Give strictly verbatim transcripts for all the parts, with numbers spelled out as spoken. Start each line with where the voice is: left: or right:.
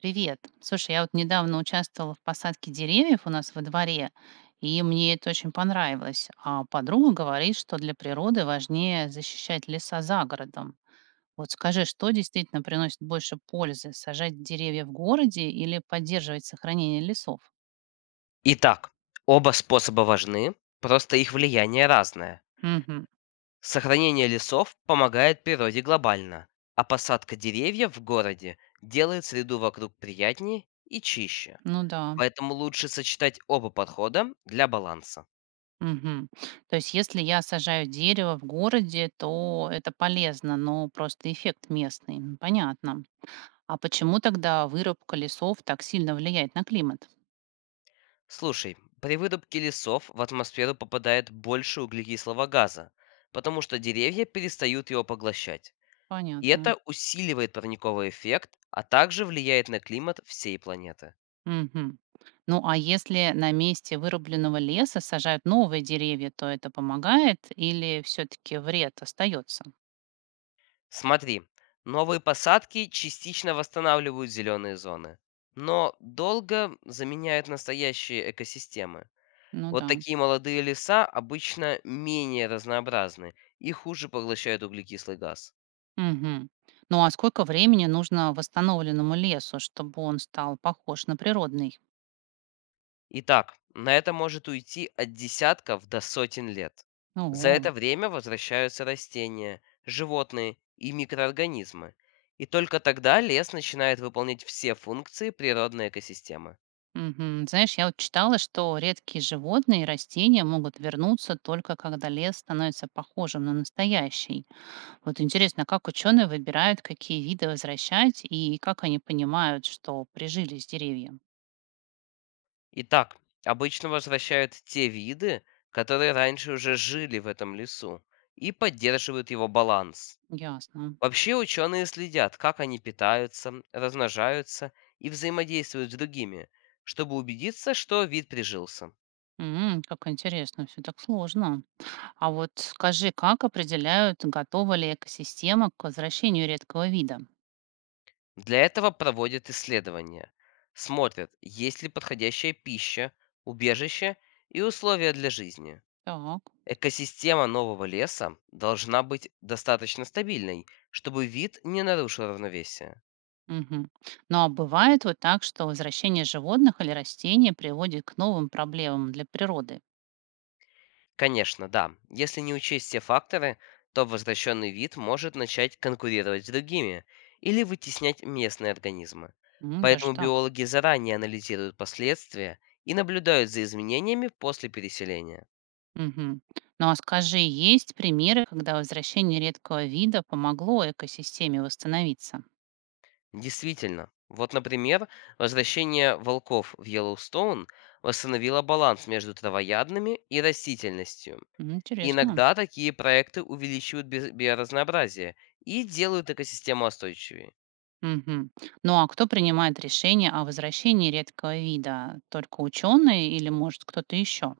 right: Привет. Слушай, я вот недавно участвовала в посадке деревьев у нас во дворе, и мне это очень понравилось. А подруга говорит, что для природы важнее защищать леса за городом. Вот скажи, что действительно приносит больше пользы, сажать деревья в городе или поддерживать сохранение лесов?
left: Итак, оба способа важны, просто их влияние разное.
right: Мгм.
left: Сохранение лесов помогает природе глобально, а посадка деревьев в городе делает среду вокруг приятнее и чище.
right: Ну да.
left: Поэтому лучше сочетать оба подхода для баланса.
right: Мгм. То есть, если я сажаю дерево в городе, то это полезно, но просто эффект местный. М, понятно. А почему тогда вырубка лесов так сильно влияет на климат?
left: Слушай, при вырубке лесов в атмосферу попадает больше углекислого газа, потому что деревья перестают его поглощать. И
right: Понятно.
left: это усиливает парниковый эффект, а также влияет на климат всей планеты.
right: Мгм. Ну а если на месте вырубленного леса сажают новые деревья, то это помогает или все-таки вред остается?
left: Смотри, новые посадки частично восстанавливают зеленые зоны, но долго заменяют настоящие экосистемы.
right: Ну
left: Вот
right: да.
left: такие молодые леса обычно менее разнообразны и хуже поглощают углекислый газ.
right: Мгм. Ну а сколько времени нужно восстановленному лесу, чтобы он стал похож на природный?
left: Итак, на это может уйти от десятков до сотен лет. За
right: Ого.
left: это время возвращаются растения, животные и микроорганизмы. И только тогда лес начинает выполнять все функции природной экосистемы.
right: Мгм. Знаешь, я вот читала, что редкие животные и растения могут вернуться только когда лес становится похожим на настоящий. Вот интересно, как ученые выбирают, какие виды возвращать, и как они понимают, что прижились деревья?
left: Итак, обычно возвращают те виды, которые раньше уже жили в этом лесу, и поддерживают его баланс.
right: Ясно.
left: Вообще ученые следят, как они питаются, размножаются и взаимодействуют с другими, чтобы убедиться, что вид прижился.
right: М, как интересно, все так сложно. А вот скажи, как определяют, готова ли экосистема к возвращению редкого вида?
left: Для этого проводят исследования. Смотрят, есть ли подходящая пища, убежище и условия для жизни.
right: Так.
left: Экосистема нового леса должна быть достаточно стабильной, чтобы вид не нарушил равновесие.
right: Мгм. Ну а бывает вот так, что возвращение животных или растений приводит к новым проблемам для природы?
left: Конечно, да, если не учесть все факторы, то возвращенный вид может начать конкурировать с другими или вытеснять местные организмы.
right: М,
left: Поэтому
right: даже так.
left: биологи заранее анализируют последствия и наблюдают за изменениями после переселения.
right: Мгм. Ну а скажи, есть примеры, когда возвращение редкого вида помогло экосистеме восстановиться?
left: Действительно, вот, например, возвращение волков в Йеллоустоун восстановило баланс между травоядными и растительностью.
right: М, интересно.
left: Иногда такие проекты увеличивают биз- биоразнообразие и делают экосистему устойчивее.
right: Мгм. Ну а кто принимает решение о возвращении редкого вида? Только ученые или, может, кто-то еще?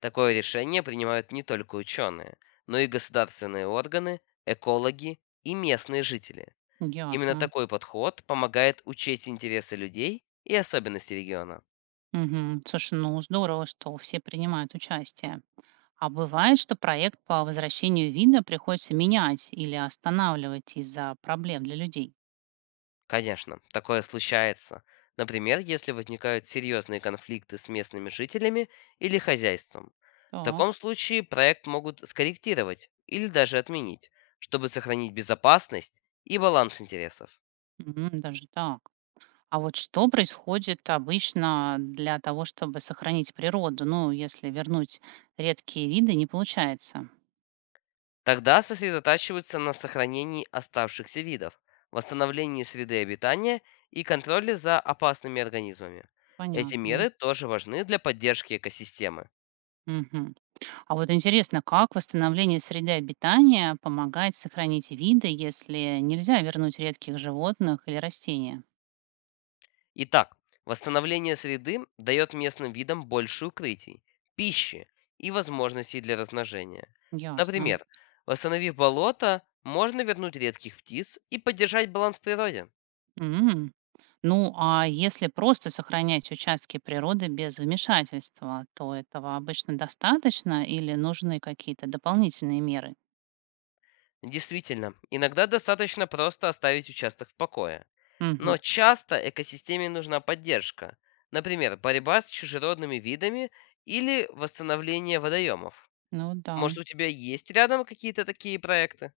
left: Такое решение принимают не только ученые, но и государственные органы, экологи и местные жители. Именно
right: Ясно.
left: такой подход помогает учесть интересы людей и особенности региона.
right: Мгм. Слушай, ну здорово, что все принимают участие. А бывает, что проект по возвращению вида приходится менять или останавливать из-за проблем для людей?
left: Конечно, такое случается. Например, если возникают серьезные конфликты с местными жителями или хозяйством. В
right: Так.
left: таком случае проект могут скорректировать или даже отменить, чтобы сохранить безопасность и баланс интересов.
right: М, даже так. А вот что происходит обычно для того, чтобы сохранить природу? Ну, если вернуть редкие виды, не получается.
left: Тогда сосредотачиваются на сохранении оставшихся видов, восстановлении среды обитания и контроле за опасными организмами. Эти
right: Понятно.
left: меры тоже важны для поддержки экосистемы.
right: Мгм. А вот интересно, как восстановление среды обитания помогает сохранить виды, если нельзя вернуть редких животных или растения?
left: Итак, восстановление среды дает местным видам больше укрытий, пищи и возможностей для размножения.
right: Ясно.
left: Например, восстановив болото, можно вернуть редких птиц и поддержать баланс в природе.
right: М. Ну, а если просто сохранять участки природы без вмешательства, то этого обычно достаточно или нужны какие-то дополнительные меры?
left: Действительно, иногда достаточно просто оставить участок в покое. Но
right: Мгм.
left: часто экосистеме нужна поддержка, например, борьба с чужеродными видами или восстановление водоемов.
right: Ну да.
left: Может, у тебя есть рядом какие-то такие проекты?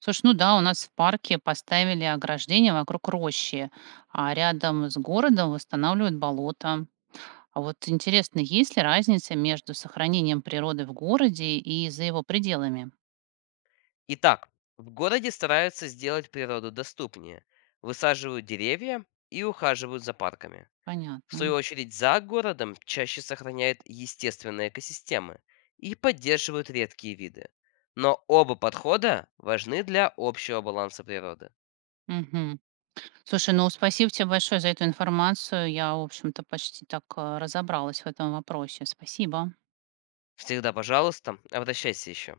right: Слушай, ну да, у нас в парке поставили ограждение вокруг рощи, а рядом с городом восстанавливают болото. А вот интересно, есть ли разница между сохранением природы в городе и за его пределами?
left: Итак, в городе стараются сделать природу доступнее, высаживают деревья и ухаживают за парками. В свою
right: Понятно.
left: очередь, за городом чаще сохраняют естественные экосистемы и поддерживают редкие виды. Но оба подхода важны для общего баланса природы.
right: Мгм. Слушай, ну спасибо тебе большое за эту информацию. Я, в общем-то, почти так э, разобралась в этом вопросе. Спасибо.
left: Всегда, пожалуйста, обращайся еще.